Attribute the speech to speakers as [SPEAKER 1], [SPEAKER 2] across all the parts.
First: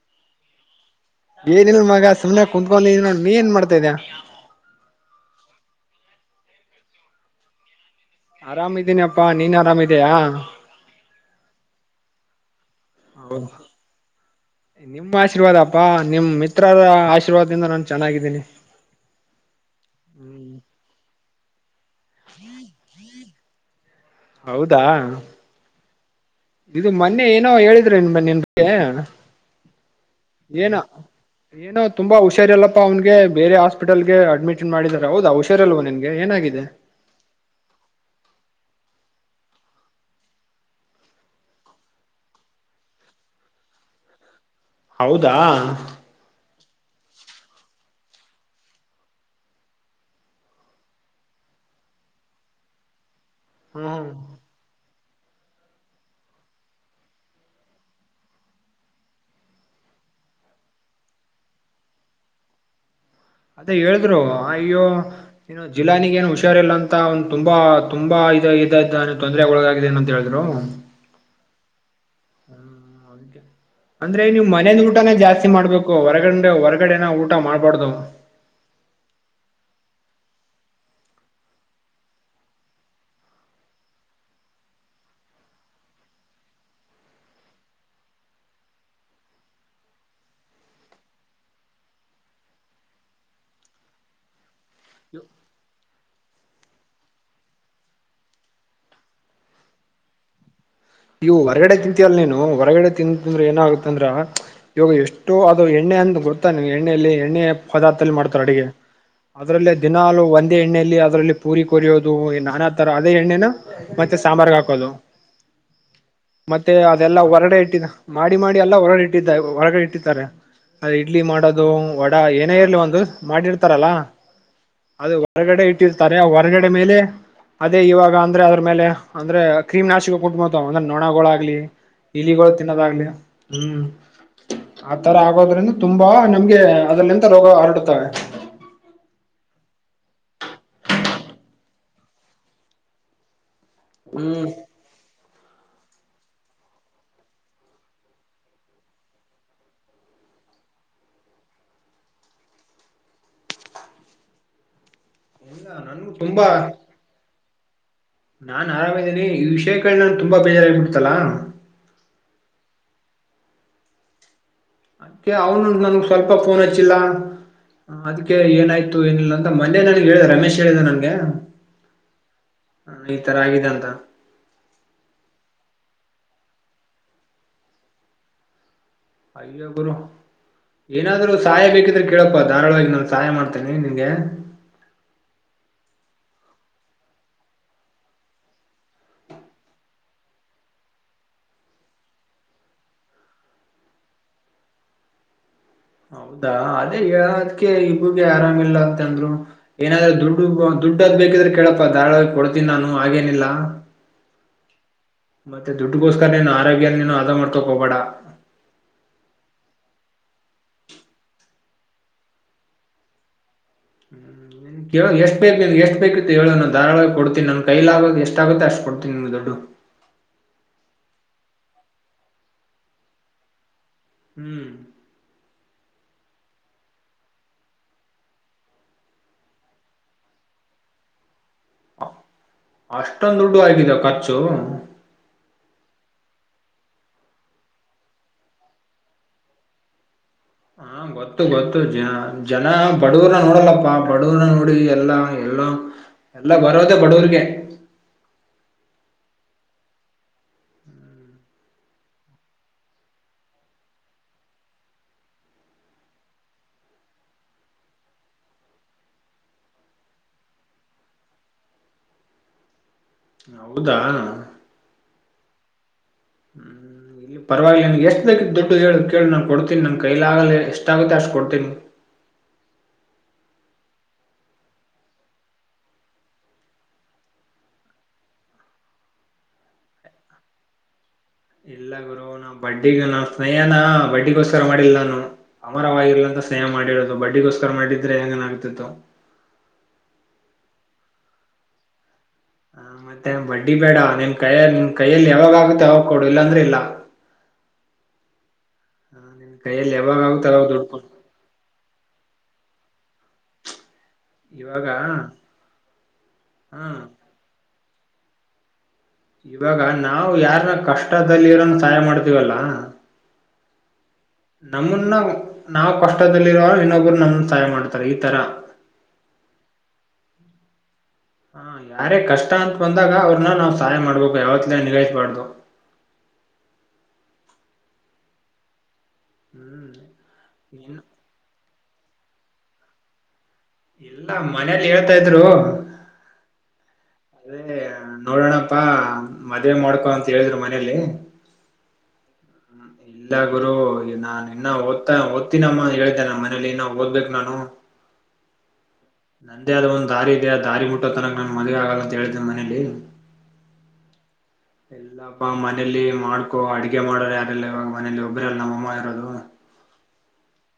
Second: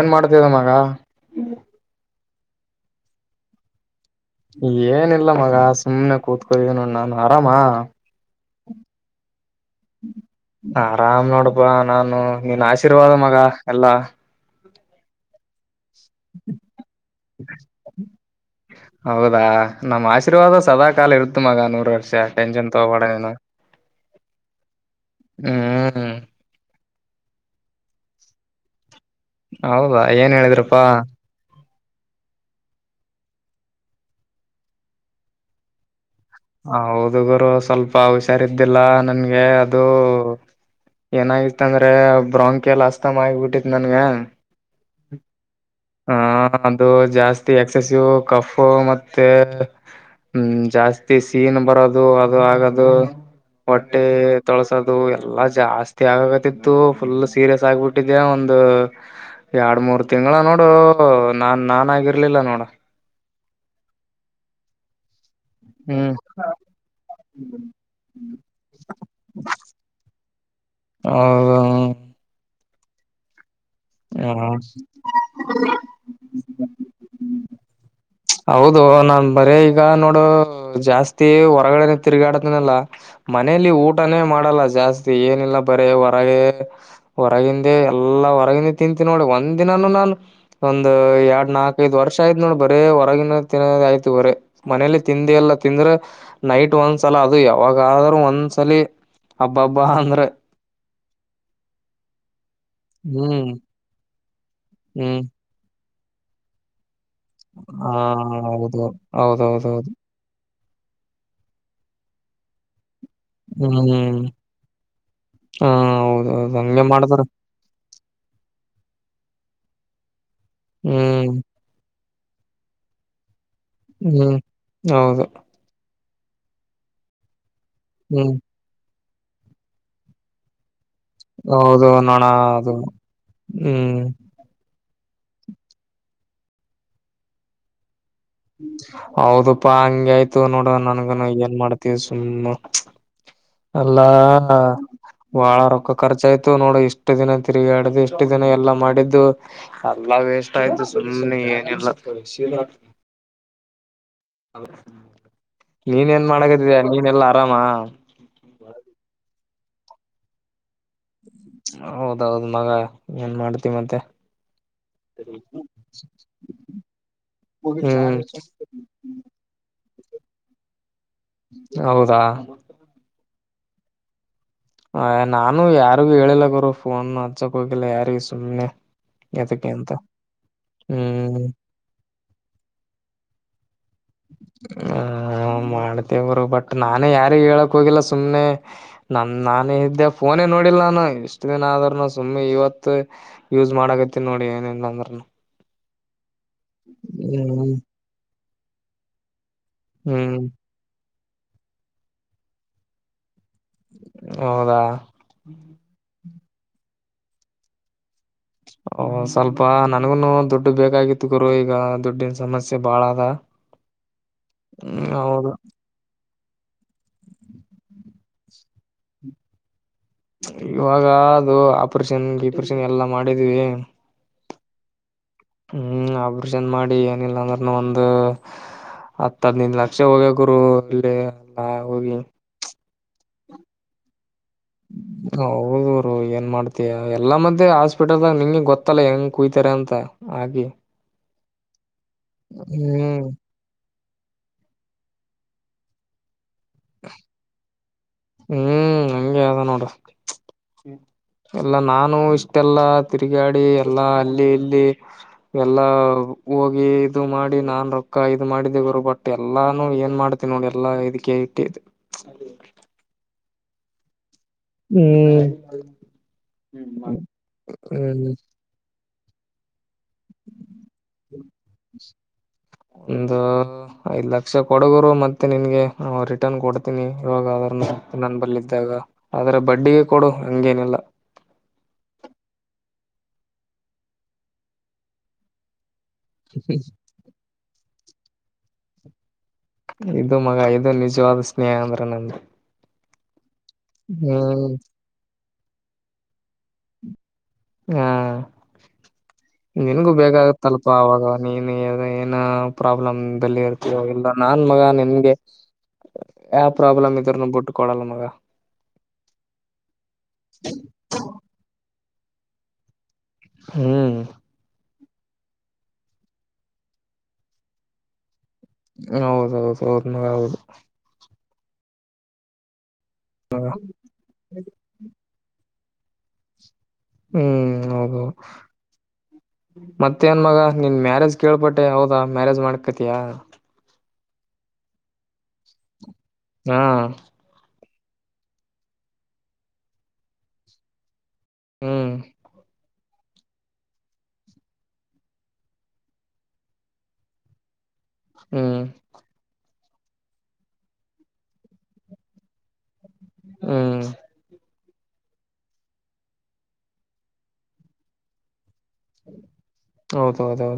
[SPEAKER 1] ಏನ್ ಮಾಡ್ತಿದ ಮಗಾ
[SPEAKER 2] ಏನಿಲ್ ಮಗಾ ಸುಮ್ನೆ ಕ ಕುತಗೋಂಡಿದ್ದ ನ ನೀ ಎನ್ ಮಾಡತ ಇದೀಯಾ
[SPEAKER 1] ಏನಿಲ್ಲ ಮಗಾ ಸುಮ್ನೆ ಕೂತ್ಕೋನೋ ನಾನ್ ಆರಾಮಾ
[SPEAKER 2] ಆರಾಮಿದೀನಪ್ಪಾ ನೀನ್ ಆರಾಮಿದಯಾ
[SPEAKER 1] ಆರಾಮ್ ನೋಡಪಾ ನಾನು ನಿನ್ ಆಶೀರ್ವಾದ ಮಗ ಎಲ್ಲಾ
[SPEAKER 2] ನಿಮ್ಮ ಆಶೀರ್ವಾದಪ್ಪಾ ನಿಮ್ ಮಿತ್ರರ ಆಶೀರ್ವಾದದಿಂದ ನಾನು ಚೆನ್ನಾಗಿದ್ದೀನಿ
[SPEAKER 1] ಹೌದಾ ನಮ್ಮ್
[SPEAKER 2] ಹ್ಮ್
[SPEAKER 1] ಆಶೀರ್ವಾದ ಸದಾ ಕಾಲ ಇರುತ್ತ ಮಗಾ ನೂರ್ ವರ್ಷ ಟೆನ್ಷನ್ ತಗಬೋಡ ಎನು
[SPEAKER 2] ಹೌದಾ
[SPEAKER 1] ಹ್ಮ್
[SPEAKER 2] ಇದು ಮೊನ್ನೆ ಏನೋ ಹೇಳಿದ್ರೆ ನಿನ್ ಮನ್ನ ನಿನ್ ಬಗ್ಗೆ
[SPEAKER 1] ಹೌದಾ ಏನ್
[SPEAKER 2] ಏನೋ
[SPEAKER 1] ಹೇಳಿದ್ರಪ್ಪಾ
[SPEAKER 2] ಏನೋ ತುಂಬಾ ಹುಷಾರ ಅಲ್ಲಪ್ಪಾ ಅವನ್ಗೆ ಬೇರೆ ಹಾಸ್ಪಿಟಲ್ಗೆ ಅಡ್ಮಿಟ್ ಮಾಡಿದಿದ್ದಾರೆ ಹೌದಾ ಹುಸಾರಿಲ್ವಾ ನಿನ್ಗೆ ಏನ್
[SPEAKER 1] ಹೌದು ಗುರು ಸ್ವಲ್ಪ ಹುಷಾರ ಇದ್ದಿಲ್ಲ ನನ್ಗೆ ಅದು ಏನಾಗಿತ್ತ ಅಂದ್ರೆ ಬ್ರಾಂಕಿಯ ಎಲ್ಲ ಅಸ್ತಮ ಆಗಿ ಬಿಟ್ಟಿತ್ ನನ್ಗೆ
[SPEAKER 2] ಹೌದಾ
[SPEAKER 1] ಹ ಅದು ಜಾಸ್ತಿ ಎಕ್ಸೆಸಿವ್ ಕಫು ಮತ್ತೆ ಹ್ಮ್ ಜಾಸ್ತಿ ಸೀನ್ ಬರೋದು ಅದು ಆಗದು ಹೊಟ್ಟೆ
[SPEAKER 2] ಹ್ಮ್
[SPEAKER 1] ತೊಳ್ಸದು ಅದು ಎಲ್ಲಾ ಜಾಸ್ತಿ ಆಗಕತಿತ್ತು ಫುಲ್ ಸೀರಿಯಸ್ ಆಗ್ಬಿಟ್ಟಿದೆೆ ಒಂದು ಎರಡ್ ಮೂರ್ ತಿಂಗಳ ನೋಡು ನಾನ್ ನಾನ್ ಆಗಿರ್ಲಿಲ್ಲ ನೋಡ
[SPEAKER 2] ಅದ ಹೇಳಿದ್ರು ಅ ಅಯ್ಯೋ ಏನು ಜಿಲ್ಲಾನಗ
[SPEAKER 1] ಹ್ಮ್
[SPEAKER 2] ಏನೊ ಹುಷಾರ್ ಹುಷಾರಿಲ್ಲ ಅಂತ ಒಂದ್ ತುಂಬಾ ತುಂಬಾ ಇದ ಇದ ಇದ ತೊಂದ್ರೆ ಒಳಗಾಗಿದೆ ಏನ ಅಂತ ಹೇಳಿದ್ರು
[SPEAKER 1] ಹೌದು
[SPEAKER 2] ಹ್ಮ್ ಅಂದ್ರೆ ನೀವ್
[SPEAKER 1] ಹ
[SPEAKER 2] ಮನೆದ ಊಟನ ಜಾಸ್ತಿ ಮಾಡ್ಬೇಕು ಹೊರಗಂಡ ಹೊರಗ ಹೋರಗಡೆನ ಊಟಾ ಮಾಡ್ಬಾರ್ದು
[SPEAKER 1] ಹೌದು ನಾ ಬರೀ ಈಗ ನೋಡು ಜಾಸ್ತಿ ಹೊರಗಡೆನ ತಿರ್ಗಾಡದಲ್ಲಾ ಮನೇಲಿ ಊಟನೇ ಮಾಡಲ್ಲ ಜಾಸ್ತಿ ಏನಿಲ್ಲ ಬರೀ ಹೊರಗೆ ಹೊರಗಿಂದೆ ಎಲ್ಲಾ ಹೊರಗಿಂದ ತಿಂತೀನಿ ನೋಡ ಒಂದ್ ದಿನಾನೂ ನಾನು ಒಂದ್ ಎರಡ್ ನಾಲ್ಕ ಐದ ವರ್ಷ ಆಯ್ತ ನೋಡ ಬರೇ ಹೊರಗಿನ ತಿನ್ನೋದ ಆಯ್ತು ಬರೇ ಮನೇಲಿ ತಿಂದಿ ಎಲ್ಲ ತಿಂದ್ರೆ ನೈಟ್ ಒಂದ್ಸಲ ಅದು ಯಾವಾಗಾದ್ರೂ ಒಂದ್ಸಲಿ ಅಬ್ಬಾಬ್ಬಾ ಅಂದ್ರೆ
[SPEAKER 2] ನೀವು ಹೊರಗಡೆ ತಿಂತೀ ಅಲ್ ನೀನು ಹೊರಗಡೆ ತಿಂದಂದ್ರೆ
[SPEAKER 1] ಹ್ಮ್
[SPEAKER 2] ಏನಾಗುತ್ತಂದ್ರ ಇವಾಗ
[SPEAKER 1] ಹ್ಮ್
[SPEAKER 2] ಎಷ್ಟೋ ಅದು ಎಣ್ಣೆ ಅಂತ ಗೊರ್ತ್ತಾನೆ ಎಣ್ಣೆಯಲ್ಲಿ
[SPEAKER 1] ಹ
[SPEAKER 2] ಪದಾರ್ಥದಲ್ಲಿ ಮಾಡ್ತಾರೆ ಅಡುಗೆ
[SPEAKER 1] ಹೌದು
[SPEAKER 2] ಅದರಲ್ಲ
[SPEAKER 1] ಹೌದೌದೌದು
[SPEAKER 2] ದಿನ ಒಂದ ಅ ಎಣ್ಣೆಯಲ್ಲಿ ಅದರಲ್ಲಿ ಪೂರಿ ಕೊರಿಯೋದು ನಾನಾ ತರ ಅದೇ ಎಣ್ಣೆನ ಮತ್ತೆ
[SPEAKER 1] ಹ್ಮ್
[SPEAKER 2] ಸಾಂಬಾರ್ ಹಾಕೋದು
[SPEAKER 1] ಹ ಹೌದು
[SPEAKER 2] ಮತ್ತೆ ಅದೆಲ್ಲಾ ಹೊರಡೆ ಇಟ್ಟಿದ ಮಾಡಿ ಮಾಡಿ ಎಲ್ಲ ಹೊರಗಡೆ ಇಟ್ಟ ಹೊರಗಡೆ ಇಟ್ಟಿದ್ದಾರೆ ಅ ಇಡ್ಲಿ
[SPEAKER 1] ಹ್ಮ್
[SPEAKER 2] ಮಾಡೋದು ಅದು ವಡಾ ಏನೇ ಇರ್ಲಿ ಒಂದು ಮಾಡಿರ್ತಾರಲ್ಲ
[SPEAKER 1] ಹ್ಮ್
[SPEAKER 2] ಅದು
[SPEAKER 1] ಹೌದು
[SPEAKER 2] ಹೊರಗಡೆ ಇಟ್ಟಿರ್ತಾರೆ ಹೊರಗಡೆ ಮೇಲೆ ಅದೇ ಇವಾಗ
[SPEAKER 1] ಹ್ಮ್
[SPEAKER 2] ಅಂದ್ರೆ ಅದ್ರ ಮೇಲೆ ಅಂದ್ರೆ ಕ್ರೀಮ್ ನಾಶಿಕ ಕು ಒಂದ್ರ ನೊಣಗಳಾಗ್ಲಿ
[SPEAKER 1] ಹೌದು ನೋಣ
[SPEAKER 2] ಇಲಿಗಳು
[SPEAKER 1] ಅದು
[SPEAKER 2] ತಿನ್ನೋದಾಗ್ಲಿ ಹ್ಮ್ ಆ ತರ ಆಗೋದ್ರಿಂದ ತುಂಬಾ ನಮ್ಗೆ ಅದಲ್ಲಿಂತ ರೋಗ ಹರಡುತ್ತವೆ
[SPEAKER 1] ಹೌದಪ್ಪಾ ಹಂಗ ಆಯ್ತು ನೋಡ ನನ್ಗನು ಏನ್ ಮಾಡ್ತವಿ ಸುಮ್ಮ ಅಲ್ಲಾ ಬಹಳ ರೊಕ್ಕ ಖರ್ಚ ಆಯ್ತು ನೋಡು ಇಷ್ಟು ದಿನ ತಿರುಗಿ ಆಡ್ದು ಇಷ್ಟು ದಿನ ಎಲ್ಲಾ ಮಾಡಿದ್ದು ಅಲ್ಲಾ ವೇಸ್ಟ್ ಆಯ್ತು ಸುಮ್ನೆ ಏನಿಲ್ಲ
[SPEAKER 2] ಇಲ್ಲ ನನ್ಗೂ
[SPEAKER 1] ನೀನ್ ನ್
[SPEAKER 2] ತುಂಬಾ
[SPEAKER 1] ಮಾಡಕದಯ ನೀನ್ ಎಲ್ಲಾ ಆರಾಮ
[SPEAKER 2] ನಾನ್ ಆರಾಮಿದ್ದೀನನೆ ಈ ವಿಷಯಗಳ ನಾನ್ ತುಂಬಾ ಬೇಜಾರ ಬಿಿಡ್ತಲ್ಲಾ
[SPEAKER 1] ಹೌದೌದು್ ಮಗ ಏನ್ ಮಾಡ್ತಿ ಮತ್ತೆ
[SPEAKER 2] ಅದ್ಕ್ಕೆ ಅವ್ನು ನನ್ಗ್ ಸ್ವಲ್ಪ ಫೋನ್ ಹಚ್ಚಿಲ್ಲ
[SPEAKER 1] ಹ್ಮ್
[SPEAKER 2] ಅದ್ಕ್ಕೆ ಏನಾಯ್ತು ಏನಿಲ್ಲ ಅಂತ ಮಂದೆ ನನಗೆ ಹೇಳಿದೆ ರಮೇಶ್ ಹೇಳಿದೆ ನಂಗೆ
[SPEAKER 1] ಹೌದಾ
[SPEAKER 2] ಹ ಈ ತರ ಆಗಿದೆ ಅಂತ
[SPEAKER 1] ಹ ನಾನು ಯಾರಿಗು ಹೇಳಿಲ್ಲಗರು ಫೋನ್ ಹಚ್ಚಕ್ ಹೋಗಿಲ್ಲ ಯಾರಿ ಸುಮ್ನೆ
[SPEAKER 2] ಅಯ್ಯೋ
[SPEAKER 1] ಎದಕ್ಕೆ ಅಂತ
[SPEAKER 2] ಗುರು ಏನಾದ್ರು
[SPEAKER 1] ಹ್ಮ್
[SPEAKER 2] ಸಹಾಯ ಬೇಕಿದ್ರೆ ಕೇಳಕ್ ಧಾರವಾಳವಾಗಿ ನಾನು ಸಹಾಯ ಮಾಡ್ತೇನೆ ನಿಂಗೆ
[SPEAKER 1] ಹ ಮಾಡ್ತೇವರು ಬಟ್ ನಾನೇ ಯಾರಿಗ್ ಹೇಳಕ್ ಹೋಗಿಲ್ಲ ಸುಮ್ನೆ ನಮ ನಾನ ಇದ್ದೆ ಫೋನೇ ನೋಡಿಲ್ ನಾನು ಇಷ್ಟ ದಿನ ಆದ್ರನು ಸುಮ್ನೆ ಇವತ್ತು ಯೂಸ್ ಮಾಡಕತ್ತತಿನ್ ನೋಡಿ ಏನೇನ್ ಅಂದ್ರುನೂ
[SPEAKER 2] ಹೌದಾ ಅದೇ ಹೇಳದಕ್ಕೆ ಈಗೆ ಆರಾಮಿಲ್ಲ ಅಂತಂದ್ರು ಏನಾದ್ರೂ
[SPEAKER 1] ಹ್ಮ್
[SPEAKER 2] ದುಡ್ಡುಗು ಅಂತ ದುಡ್ಡದ್ ಬೇಕಿದ್ರೆ ಕೇಳಪ್ಪ ಧಾಳವಾಗಿ ಕೊಡ್ತೀನಿ ನಾನು ಆಗೇನಿಲ್ಲ
[SPEAKER 1] ಹೌದಾ
[SPEAKER 2] ಮತ್ತೆ ದುಡ್ಡಗೋಸ್ಕರನನು ಆರೋಗ್ಯ ನೀನು ಅ ಆದ ಮಾಡ್ಕೊ ಹೋಗಬೇಡ
[SPEAKER 1] ಓ ಸ್ವಲ್ಪ ನನ್ಗುನು ದುಡ್ಡು ಬೇಕಾಗಿತ್ತು ಗುರು ಈಗ ದುಡ್ಡಿನ ಸಮಸ್ಯೆ ಬಾಳ ಅದ ರ್
[SPEAKER 2] ಹೂ ಎಷ್ಟು ಬೇಕ ಎಷ್ಟು ಬೇಕ ಹೇಳ ನ ಧಾಳ ಕೊಡ್ತೀಿ ನನ್ ಕೈಲ ಆಗಕ್ ಎಷ್ಟ ಆಗುತ್ತೆ ಅಷ್ಟ ಕೊಡ್ತೀಿ ನಿಮ್ ದೊಡ್ಡು
[SPEAKER 1] ಇವಾಗ ಅದು ಆಪರೇಷನ್ ೀಪರೇಷನ್ ಎಲ್ಲಾ ಮಾಡಿದ್ವಿ
[SPEAKER 2] ಹೂ
[SPEAKER 1] ಹೂ ಆಬ್ರಷನ್ ಮಾಡಿ ಏನಿಲ್ಲಾ ಅಂದ್ರನು ಒಂದು ಹತ್ತ ಹದ್ ನಿಂದ್ ಲಕ್ಷ ಹೋಗ್ಯ ಗುರು ಅಲ್ಲಿ ಎಲ್ಲ ಹೋಗಿ
[SPEAKER 2] ಅಷ್ಟೊಂದ್ ದುಡ್ಡು ಆಗಿದ ಖರ್ಚು
[SPEAKER 1] ಹೌದರು ಏನ್ ಮಾಡ್ತಯ ಎಲ್ಲಾ ಮಧ್ಯೆ ಹಾಸ್ಪಿಟಲ್ದಾಗ ನಿಂಗೆ ಗೊತ್ತಲ್ಲ ಹೆಂಗ್ ಕುಯತಾರೆ ಅಂತ ಹಾಗೆ
[SPEAKER 2] ಹಾ ಗೊತ್ತು ಗೊತ್ತು ಜ ಜನ
[SPEAKER 1] ಹ್ಮ್
[SPEAKER 2] ಬಡವರ ನೋಡಲ್ಲಪ್ಪಾ ಬಡವರ ನೋಡಿ ಎಲ್ಲಾ ಎಲ್ಲೋ ಎಲ್ಲ ಬರೋದೆೇ ಬಡವರಿಗೆ
[SPEAKER 1] ಹೂ ಹಂಗೆ ಅದ ನೋಡ್ ಎಲ್ಲ ನಾನು ಇಷ್ಟೆಲ್ಲ ತಿರುಗಾಡಿ ಎಲ್ಲಾ ಅಲ್ಲಿ ಇಲ್ಲಿ ಎಲ್ಲಾ ಹೋಗಿ ಇದು ಮಾಡಿ ನಾನ್ ರೊಕ್ಕ ಇ ಮಾಡಿದ್ದೇವರು ಬಟ್ ಎಲ್ಲಾನು ಏನ್ ಮಾಡ್ ನೋಡಿ ಎಲ್ಲಾ ಇದು ಕೇಳಟ್ಟೆ ಇ
[SPEAKER 2] ಹೌದಾ
[SPEAKER 1] ಹೂ
[SPEAKER 2] ಹೂ ಪರವಾಗಿಲ್ಲ ನಗೆ ಎಷ್ಟು
[SPEAKER 1] ಹ್ಮ್
[SPEAKER 2] ಬೇಕ್ ದುಡ್ಡು ಹೇಳ ಕೇಳಿ ನಾನ್ ಕೊಡ್ತೀನಿ ನಂ ಕೈಲಾಗಲಿ ಎಷ್ಟಾಗುತ್ತೆ ಅಷ್ಟು ಕೊಡ್ತೀನಿ
[SPEAKER 1] ಒಂದು ಹೂ ಐದ್ ಲಕ್ಷ ಕೊಡಗರು ಮತ್ತೆ ನಿನ್ಗೆ ರಿಟರ್ನ್ ಕೊಡ್ತೀನಿ ಇವಾಗ ಅದ್ರನ್ನ ನನ್ ಬರ್ಿದ್ದಾಗ ಆದ್ರೆ ಬಡ್ಡಿಗೆ ಕೊಡು ಹಂಗೇನಿಲ್ಲ
[SPEAKER 2] ಇಲ್ಲ ಗುರು ಬಡ್ಡಿಗ ನ ಸ್ನೇಹನ ಬಡ್ಡಿಗೋಸ್ಕರ ಮಾಡಿಲ್ಲ ನಾನು ಅಮರವಾಗಿರ್ಲ ಎ ಸೇಹ ಮಾಡಿರೋದು ಬಡ್ಡಿಗೋಸ್ಕರ ಮಾಡಿದ್ರೆ ಹೆಂಗನ್ ಆಗ್ತಿತ್ತು.
[SPEAKER 1] ಇದು ಮಗ ಇದು ನಿಜವಾದ ಸ್ನೇಹ ಅಂದ್ರ ನಂದು.
[SPEAKER 2] ಹ ಮತ್ತೆ ಬಡ್ಡಿ ಬೇಡ ನಿನ್ ಕಯ
[SPEAKER 1] ಹ್ಮ್
[SPEAKER 2] ನಿನ್ ಕೈಯಲ್ಲಿ ಯಾವಾಗ ಆಗುತ್ತೆ ಯಾವಾಗ ಕೊಡು ಇಲ್ಲಾಂದ್ರೆ ಇಲ್ಲ.
[SPEAKER 1] ಹಾ
[SPEAKER 2] ಹ ನಿನ್ ಕೈಯಲ್ಲಿ
[SPEAKER 1] ನಿನ್ಗೂ
[SPEAKER 2] ಯಾವಾಗ ಆಗುತ್ತ ಅವಾಗ ದುಡ್ಡು
[SPEAKER 1] ಬೇಗಾಗತ್ತಲ್ಪ
[SPEAKER 2] ಕೊಡು
[SPEAKER 1] ಅವಾಗ ಅವಾಗ್. ನೀನು ಏನ ಪ್ರಾಬ್ಲಮ್ದಲ್ಲಿ ಇರ್ತೀರೋ ಇಲ್ಲ. ನಾನ್ ಮಗ
[SPEAKER 2] ಇವಾಗ
[SPEAKER 1] ನಿನ್ಗೆ ಯಾವ
[SPEAKER 2] ಹ
[SPEAKER 1] ಪ್ರಾಬ್ಲಮ್ ಇದ್ರನು ಬಿಟ್ಟ ಕೊಡಲ್ಲ ಮಗ.
[SPEAKER 2] ಇವಾಗ ನಾವು ಯಾರನ್ನ ಕಷ್ಟದಲ್ಲಿ ಇರೋನ ಸಹಾಯ ಮಾಡ್ತೀವಲ್ಲ.
[SPEAKER 1] ಹ್ಮ್.
[SPEAKER 2] ನಮ್ಮನ್ನ ನಾವ್ ಕಷ್ಟದಲ್ಲಿರುವೋರು ಇನ್ನೊಬ್ಬರು ನಮ್ಮನ್ನ ಸಹಾಯ ಮಾಡ್ತಾರೆ ಈ ತರ.
[SPEAKER 1] ಹೌದೌದು ಹೌದ ಮಗಾ ಹೌದು.
[SPEAKER 2] ಹ ಯಾರೇ ಕಷ್ಟ ಅಂತ ಬಂದಾಗ ಅವ್ರನ್ನ ನಾವ್ ಸಹಾಯ ಮಾಡ್ಬೇಕು ಯಾವತ್ಲ ನಿಗಾಯಿಸಬಾರ್ದು.
[SPEAKER 1] ಹ್ಮ್ ಹೌದು
[SPEAKER 2] ಹ್ಮ್
[SPEAKER 1] ಮತ್ತ ನ್ ಮಗ ನಿನ್
[SPEAKER 2] ಇನ್
[SPEAKER 1] ಮ್ಯಾರೇಜ್ ಕೇಳಪಟ್ಟೆ ಹೌದಾ ಮ್ಯಾರೇಜ್ ಮಾಡ್ಕತಿಯಾ.
[SPEAKER 2] ಇಲ್ಲ ಮನೇಲಿ ಹೇಳ್ತಾ ಇದ್ರು.
[SPEAKER 1] ಹ್ಮ.
[SPEAKER 2] ಅದೇ ನೋಡೋಣಪ್ಪಾ ಮದ್ವೆ ಮಾಡ್ಕೊ ಅಂತ ಹೇಳಿದ್ರು ಮನೇಲಿ.
[SPEAKER 1] ಹ್ಮ್.
[SPEAKER 2] ಹ್ಮ್. ಇಲ್ಲ ಗುರು ನಾನ್ ಇನ್ನ ಓದ್ತಾ ಓದ್ತಿನಮ್ಮ ಹೇಳಿದ್ದೇ ನಮ್ಮ ಮನೆಲಿ ಇನ್ನ ಓದ್ಬೇಕು ನಾನು.
[SPEAKER 1] ಹ್ಮ್.
[SPEAKER 2] ನಂದೇ ಆದ ಒಂದ ದಾರಿ ಇದೆ ಆ ದಾರಿ ಮುಟ್ಟೋ ತನಕ ನಾನ್ ಮದುವೆ ಆಗಲ್ಲ ಅಂತ ಹೇಳಿದೀನಿ ಮನೇಲಿ.
[SPEAKER 1] ಹ್ಮ್
[SPEAKER 2] ಇಲ್ಲಪ್ಪ ಮನೇಲಿ ಮಾಡ್ಕೊ ಅಡಗೆ ಮಾಡರು ಯಾರಿಲ್ಲ ಇವಾಗ ಮನೇಲಿ ಒಬ್ಬ್ರ ಅಲ್ಲ ನಮ್ಮಮ್ಮ ಇರೋದು.
[SPEAKER 1] ಹೌದೌದು.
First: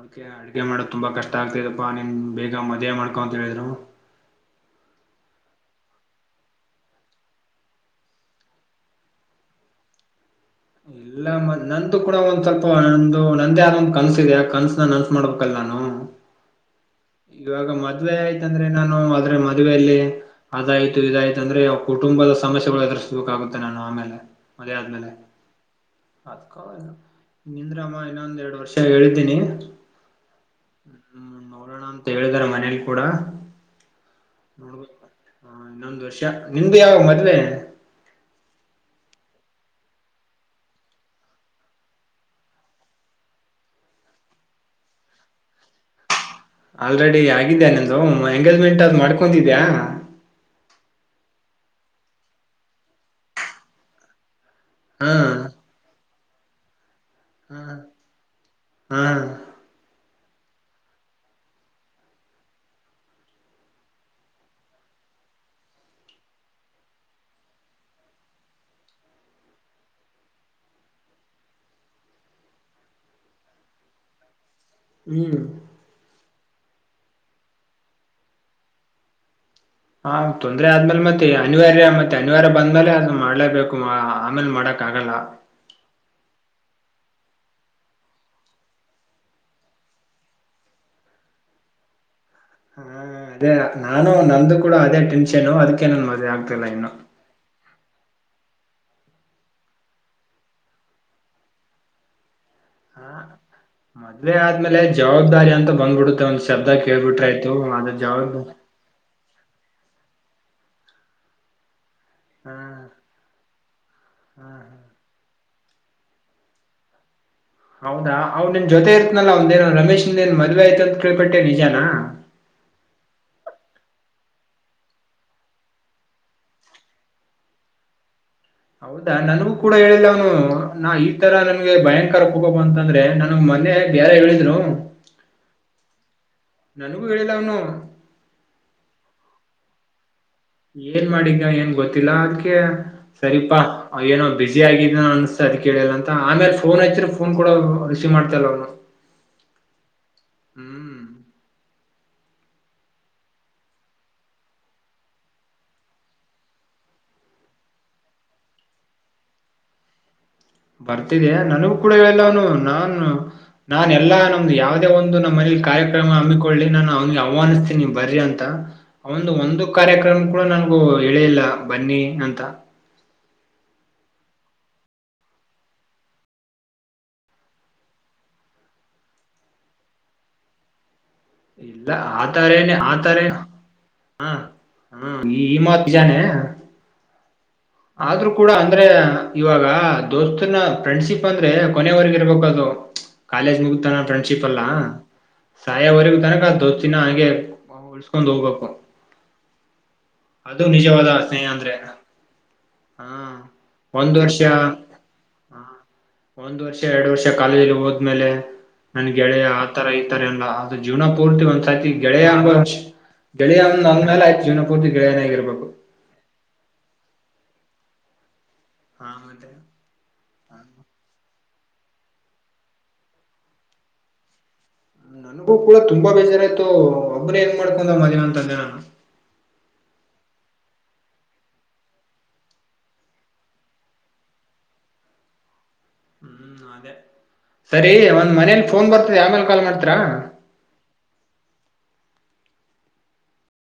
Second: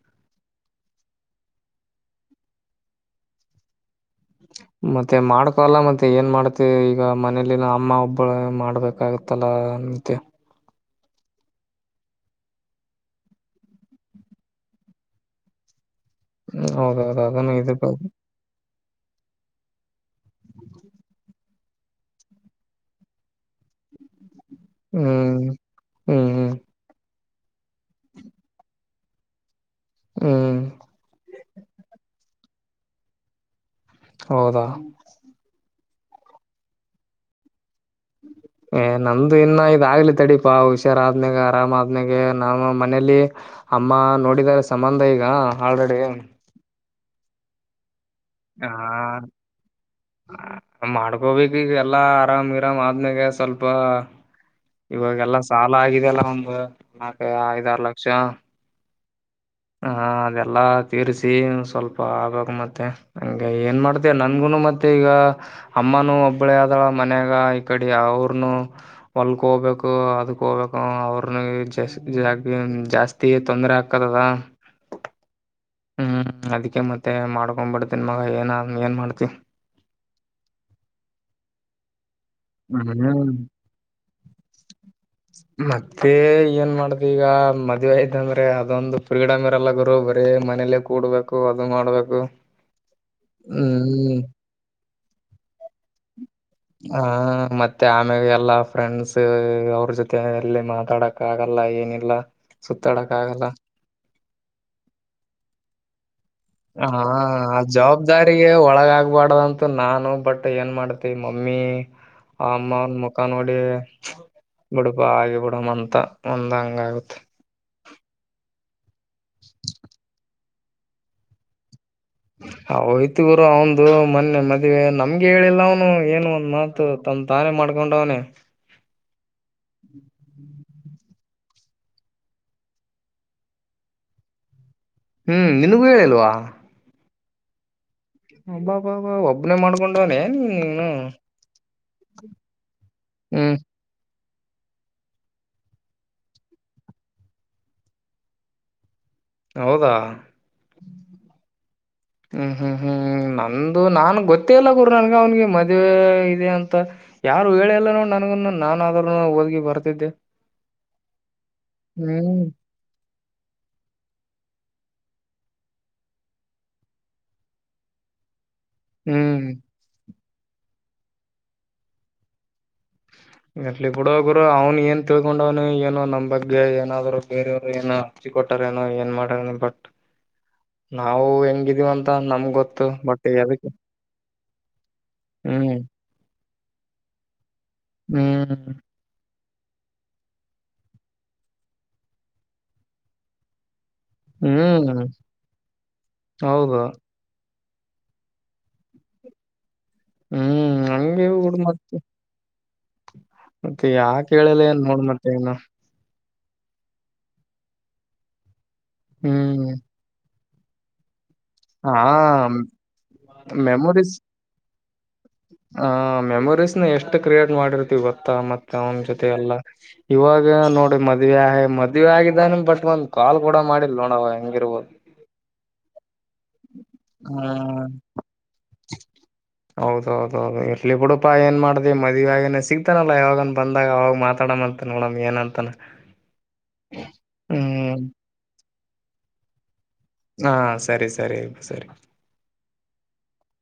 [SPEAKER 2] ಅದಕ್ಕೆ ಅಡುಗೆ ಮಾಡೋಕ್ ತುಂಬಾ ಕಷ್ಟ ಆಗ್ತದಪ್ಪಾ ನೀನ್ ಬೇಗ ಮದುವೆ ಮಾಡ್ಕೊ ಅಂತ ಹೇಳಿದ್ರು.
[SPEAKER 1] ಮತ್ತೆ ಮಾಡ್ಕೊಲ್ಲ ಮತ್ತೆ ಏನ್ ಮಾಡ್ತಿ ಈಗ ಮನೇಲಿನ ಅಮ್ಮ ಒಬ್ಬಳ ಮಾಡ್ಬೇಕಾ. [unintelligible]
[SPEAKER 2] ಇಲ್ಲ ಮ ನಂದು ಕೂಡ ಒಂದ್ ಸ್ವಲ್ಪ ಒಂದು ನಂದೇ ಆದ ಒಂದ ಕನ್ಸ ಇದೆ ಆ ಕನ್ಸನ ನನ್ಸ ಮಾಡ್ಬೇಕಲ್ಲ ನಾನು.
[SPEAKER 1] ಹ್ಮ ಹೌದೌದು ಅದನ್ನ ಇದದು.
[SPEAKER 2] ಯಾಕಂದ್ರೆ ನಾನು ಆದ್ರೆ ಮದುವೆಯಲ್ಲಿ. ಅದಾಯ್ತು ಇದಾಯ್ತುಂದ್ರೆ ಕುಟುಂಬದ ಸಮಸ್ಯೆಗಳು ಎದುರಿಸಸ್ಬೇಕಾಗುತ್ತೆ ನಾನು ಆಮೇಲೆ. ಮದ್ವೆ ಆದ್ಮೇಲೆ
[SPEAKER 1] ಹ್ಮ್ ಹ್ಮ್ ಹ್ಮ್
[SPEAKER 2] ಅದ್ಕಕೆ ವಲ್ಲೆ. ನಿಂದ್ರಮ್ಮ ಇನ್ನೊಂದ ಎರಡ್ ವರ್ಷ ಹೇಳಿದ್ದೀನಿ.
[SPEAKER 1] ಹ್ಮ್.
[SPEAKER 2] ಹ್ಮ್ ನೋಡೋಣ ಅಂತ ಹೇಳಿದಾರ ಮನೇಲಿ ಕೂಡ
[SPEAKER 1] ಹೌದಾ
[SPEAKER 2] ನೋಡ್ಬೇಕ ಹಾ ಇನ್ನೊಂದು ವರ್ಷ ನಿಂದು ಯಾವಗ ಮದ್ವೆ.
[SPEAKER 1] ಏ ನಮ್ದು ಇನ್ನ ಇದಾಗ್ಲಿ ತಡೀಪಾ ಹುಷಾರ ಆದ್ನಾಗ ಆರಾಮ ಆದ್ನಾಗ ನಾನ ಮನೇಲಿ. ಅಮ್ಮ ನೋಡಿದಿದ್ದಾರೆ ಸಂಬಂಧ ಈಗ ಆಲ್ರೆಡಿ.
[SPEAKER 2] ಆಲ್ರೆಡಿ ಆಗಿದ್ಯಾ ನಿಂದು ಎಂಗೇಜ್ಮೆಂಟ್ ಅದ ಮಾಡ್ಕೊಂಡಿದ್ದೀಯಾ.
[SPEAKER 1] ಮಾಡ್ಕೊಬೇಕ ಈಗ ಎಲ್ಲಾ ಆರಾಮ್ ಇರಾಮ್ ಆದ್ಮ್ಯಾಗ ಸ್ವಲ್ಪ.
[SPEAKER 2] ಹಾ
[SPEAKER 1] ಇವಾಗೆಲ್ಲಾ ಸಾಲ ಆಗಿದೆ ಅಲ್ಲ ಒಂದು ನಾಕ ಐದಾರ ಲಕ್ಷ.
[SPEAKER 2] ಹ್ಮ.
[SPEAKER 1] ಹ ಅದೆಲ್ಲಾ ತೀರಿಸಿ ಸ್ವಲ್ಪ ಆಗಕ್ ಮತ್ತೆ. ಹಂಗ ಏನ್ ಮಾಡ್ತ ನನ್ಗುನು ಮತ್ತೆ ಈಗ. ಅಮ್ಮನುೂ ಒಬ್ಬಳೇ ಆದಳ ಮನ್ಯಾಗ ಈ ಕಡೆ ಅವ್ರನು ಹೊಲ್ಗ ಹೋಗ್ಬೇಕು ಅದಕ್ಕೆ ಹೋಗಬೇಕು ಅವ್ರನ ಜ ಜಾಸ್ತಿ ತೊಂದ್ರರೆ ಆಗ್ಕದದ
[SPEAKER 2] ಹೂ
[SPEAKER 1] ಹೂ ಅದಕ್ಕೆ ಮತ್ತೆ ಮಾಡ್ಕೊಂಡ್ ಬಿಡ್ತನ್ ಮಗ ಏನ ಏನ್ ಮಾಡ್ತಿ
[SPEAKER 2] ಹ ತೊಂದ್ರೆ ಆದ್ಮೇಲೆ ಮತ್ತೆ ಅನಿವಾರ್ಯ ಮತ್ತೆ ಶನಿವಾರ ಬಂದ್ಮೇಲೆ ಅ
[SPEAKER 1] ಹ್ಮ್
[SPEAKER 2] ಮಾಡ್ಲೇಬೇಕು ಆಮೇಲೆ ಮಾಡಕ್ ಆಗಲ್ಲ
[SPEAKER 1] ಮತ್ತೆ ಏನ್ ಮಾಡ್ದ್ ಈಗ ಮದುವೆ ಇತ ಅಂದ್ರೆ ಅದೊಂದು ಫ್ರೀಡಮ್ ಇರಲ್ಲ ಗುರು ಬರೇ ಮನೇಲಿ ಕೂಡ್ಬೇಕು ಅದು ಮಾಡ್ಬೇಕು
[SPEAKER 2] ಹಾ ಅದೇ ನಾನು
[SPEAKER 1] ಹ್ಮ್
[SPEAKER 2] ನಮ್ದು ಕೂಡ ಅದೇ ಟೆನ್ಷನ್ ಅದಕ್ಕೇ ನನ್ ಮದುವೆ ಆಗ್ತಿಲ್ಲ ಇನ್ನು
[SPEAKER 1] ಹ ಮತ್ತೆ ಆಮ್ಯಾಗ ಎಲ್ಲಾ ಫ್ರೆಂಡ್ಸ್ ಅವ್ರ ಜೊತೆ ಎಲ್ಲಿ ಮಾತಾಡಕ್ ಆಗಲ್ಲ ಏನಿಲ್ಲ ಸುತ್ತಾಡಕ
[SPEAKER 2] ಹ
[SPEAKER 1] ಆಗಲ್ಲ
[SPEAKER 2] ಮದ್ವೆ ಆದ್ಮೇಲೆ ಜವಾಬ್ದಾರಿ ಅಂತ ಬಂದ್ಬಿಡುತ್ತೆ ಒಂದ್ ಶಬ್ದ ಕೇಳ್ಬಿಟ್ರಾಯಯ್ತು ಆದ ಜವಾಬ್ದಾರಿ
[SPEAKER 1] ಒಳಗಾಗಬಾರ್ದ ಅಂತ ನಾನು ಬಟ್ ಏನ್ ಮಾಡ್ತಿ ಮಮ್ಮಿ ಆ
[SPEAKER 2] ಹಾ
[SPEAKER 1] ಅಮ್ಮ ಅವನ್ ಮುಖ ನೋಡಿ
[SPEAKER 2] ಹಾ ಹಾ
[SPEAKER 1] ಬಿಡಪ ಆಗಿ ಬಿಡಮ್ಮ ಅಂತ ಒಂದ್ ಹಂಗ ಆಗತ್
[SPEAKER 2] ಹೌದಾ ಅವ್ ನಿನ್ ಜೊತೆ ಇರ್ತನಲ್ಲಾಂದೇಏ ರಮೇಶ್ಂದೇನ್ ಮದ್ವೆ ಆಯ್ತು ಅಂತ ಕೇಳ್ಪಟ್ಟೇ ನಿಜಾನ
[SPEAKER 1] ಹ ಹೋಯ್ತು ಗುರು ಅವಂದು ಮೊನ್ನೆ ಮದ್ವೆ ನಮ್ಗೆ ಹೇಳಿಲ್ಲ ಅವನು ಏನು ಒಂದ ಮಾತ್ ಆ ತಂದ ತಾನೆ ಮಾಡ್ಕೊಂಡವನೇ
[SPEAKER 2] ಹೌದಾ ನನಗೂ ಕೂಡ ಹೇಳಿಲ್ಲ ಅವ್ನು ನಾ ಈ ತರ ನಮಗೆ ಭಯಂಕರ ಕೋಪ ಬಂತ್ ಅಂತಂದ್ರೆ ನಮ್ ಮೊನೆ ಬೇರೆ ಹೇಳಿದ್ರು
[SPEAKER 1] ಹೂ ನಿನಗೂ ಹೇಳಿಲ್ವಾ
[SPEAKER 2] ನನಗೂ ಹೇಳಿಲ್ಲ ಅವ್ನು
[SPEAKER 1] ಹಬ್ಬ ಬಾಬಾ ಒಬ್ಬನೇ ಮಾಡ್ಕೊಂಡವನೇ
[SPEAKER 2] ಏನ್ ಮಾಡಿದಗ ಏನ್ ಗೊತ್ತಿಲ್ಲ ಅದ್ಕ್ಕೆ
[SPEAKER 1] ಹ್ಮ್
[SPEAKER 2] ಸರಿಪಾ ಏನೋ ಬಿಸಿಿ ಆಗಿದ ಅನ್ಸತ ಅದ ಕೇಳಿಲ್ಲ ಅಂತ ಆೇ ಫೋನ್ ಹಯತ್ೆ ಫೋನ್ ಕೂಡ ರಿಸೀ್ ಮಾಡ್ತಾಲ್ಲ ಅವನು
[SPEAKER 1] ಹೌದಾ
[SPEAKER 2] ಹ್ಮ್
[SPEAKER 1] ಹೂ ಹೂ ಹೂ ನಂದು ನಾನ್ ಗೊತ್ತೇ ಇಲ್ಲ ಗುಡ ನನ್ಗ ಅವ್ನ್ಿಗೆ ಮದ್ವೆ ಇದೆ ಅಂತ ಯಾರು ಹೇಳೆ ಎಲ್ಲ ನೋ ನನ್ಗನು ನಾನಾದ್ರೂನು ಹೋಗಿ ಬರ್ತಿದ್ದೆ
[SPEAKER 2] ಬರ್ತಿದೆಯ ನನಗೂ ಕೂಡ
[SPEAKER 1] ಹ್ಮ್
[SPEAKER 2] ಹೇಳೆಲ್ಲನು ನಾಾನು ನಾನ ಎಲ್ಲಾ ನಮ್ದು ಯಾವದೇ ಒಂದು ನಮ್ಮ್ ಮನಲಿ ಕಾರ್ಯಕ್ರಮ ಹಮ್ಮಿಕೊಳ್ಳಿ ನಾನು ಅವ್ನಿಗೆ ಆಹ್ಾನಿಸ್ತೀನಿ್ ಬರ್ರಿ ಅಂತ ಅವಂದು
[SPEAKER 1] ಹ್ಮ್
[SPEAKER 2] ಒಂದು ಕಾರ್ಯಕ್ರಮ ಕೂಡ ನಂಗು ಹೇಳಿಲ್ಲ ಬನ್ನಿ ಅಂತ
[SPEAKER 1] ಇರ್ಲಿ ಬಿಡು ಗುರು ಅವ್ನು ಏನ್ ತಿಳ್ಕೊಂಡವ್ನು ಏನು ನಮ್ ಬಗ್ಗೆ ಏನಾದ್ರು ಬೇರೆಯವರು ಏನ ಅಚ್ಚಿ ಕೊಟ್ಟಾರೇಏನೋ ಏನ್ ಮಾಡೋನಾ ಬಟ್ ನಾವು ಹೆಂಗಿದೀವ
[SPEAKER 2] ಇಲ್ಲ
[SPEAKER 1] ಅಂತ ನಮ್
[SPEAKER 2] ಆತರ ಏನೆ
[SPEAKER 1] ಗೊತ್ತು
[SPEAKER 2] ಆತರ
[SPEAKER 1] ಬಟ್
[SPEAKER 2] ಏನ್
[SPEAKER 1] ಯಧುಕೇ
[SPEAKER 2] ಹಾ ಹ ಈ ಈ ಮಾತ್ ನಿಜಾನೆ ಆದ್ರರು ಕೂಡ
[SPEAKER 1] ಹ್ಮ್
[SPEAKER 2] ಅಂದ್ರೆ ಇವಾಗ ದೋಸ್ತನ ಫ್ರೆಂಡ್ಶಿಪ್ ಅಂದ್ರೆ ಕೊನೆವರೆಗ ಇರ್ಬೇಕ ಅದು ಕಾಲೇಜ್ ಮುಗತಾನ ಫ್ರೆಂಡ್ ಚಿಪಲ್ಲಾ
[SPEAKER 1] ಹ್ಮ್
[SPEAKER 2] ಸಾಯವರೆಗ ತನಕ
[SPEAKER 1] ಹೌದು
[SPEAKER 2] ದೋಸ್ತಿನಾ ಅಂಗೇ ಉಳ್ಸ್ಕೊಂಡ್ ಹೋಗ್ಬೇಕು ಅದು
[SPEAKER 1] ಹ್ಮ್
[SPEAKER 2] ನಿಜವಾದ
[SPEAKER 1] ಹಂಗೆ
[SPEAKER 2] ಸ್ನೇಹ
[SPEAKER 1] ಬಿಡು
[SPEAKER 2] ಅಂದ್ರೆ
[SPEAKER 1] ಮತ್ತೆ
[SPEAKER 2] ಹಾ
[SPEAKER 1] ಮತ್ತೆ
[SPEAKER 2] ಒಂದು
[SPEAKER 1] ಯಾಕೆ
[SPEAKER 2] ವರ್ಷ
[SPEAKER 1] ಹೇಳಿಲ್ಲ ಏನ್ ನೋಡ್ ಮತ್ತೆ ಇನ್ನು
[SPEAKER 2] ಹ ಒಂದ್ ವರ್ಷ ಎರಡು ವರ್ಷ ಕಾಲೇಜಲಿ ಹೋದ್ಮೇಲೆ ನನ್ ಗೆಳೆಯ
[SPEAKER 1] ಹ್ಮ್
[SPEAKER 2] ಆತರ ಇತಾರೆ ಅಲ್ಲ ಜೀವನ ಪೂರ್ತಿ ಒಂದ್ಸತಿ
[SPEAKER 1] ಹಾ
[SPEAKER 2] ಗೆಳೆಯ ಅಂಬ ಗೆಳೆಯಂದ್ೇ ಆ್ತು ಜೀವನ ಪೂರ್ತಿ ಗೆಳೆಯನೇ ಆಗಿರ್ಬೇಕು
[SPEAKER 1] ಹ ಮೆಮೊರೀಸ್ನ ಎಷ್ಟು ಕ್ರಿಯೇಟ್ ಮಾಡಿರ್ತಿವಿ ಗೊತ್ತಾ ಮತ್ತೆ ಅವ್ನ್
[SPEAKER 2] ಹಾ
[SPEAKER 1] ಜೊತೆ
[SPEAKER 2] ಮತ್ತೆ
[SPEAKER 1] ಎಲ್ಲಾ ಇವಾಗ ನೋಡರಿ ಮದ್ವೆ ಆ ಮದ್ವೆ ಆಗಿದ್ದಾನ ಬಟ್ ಒಂದ್ ಕಾಲ್ ಕೂಡ ಮಾಡಿಲ್ ನೋಡ ಅವಾ ಹೆಂಗಿರ್ಬೋದು
[SPEAKER 2] ನನ್ಗೂ ಕೂಡ ತುಂಬಾ ಬೇಜಾರಾಯ್ತು ಒಬ್ಬನೇ ಏನ್
[SPEAKER 1] ಹ್ಮ
[SPEAKER 2] ಮಾಡ್ಕೊಂಡ ಮದುವೆ ಅಂತಂದೆ ನಾನು
[SPEAKER 1] ಹೌದೌದೌದು ಇರ್ಲಿ ಬಿಡುಪಾ ಏನ್ ಮಾಡ್ದ ಮದುವೆ ಆಗನ ಸಿಗ್ತಾನಲ್ಲಾ ಯಾವಾಗನ್ ಬಂದಾಗ ಅವಾಗ ಮಾತಾಡಮ ಮತ್ತ ನೋಡಮ ಏನ್ ಅಂತಾನ
[SPEAKER 2] ಹ್ಮ ಅದೇ ಸರಿ ಒಂದ್ ಮನೇಲಿ ಫೋನ್ ಬರ್ತದ ಆಮೇಲೆ ಮೇಲೆ ಕಾಲ್ ಮಾಡ್ತೀರಾ
[SPEAKER 1] ಹಾ ಸರಿ ಸರಿ ಆ ಸರಿ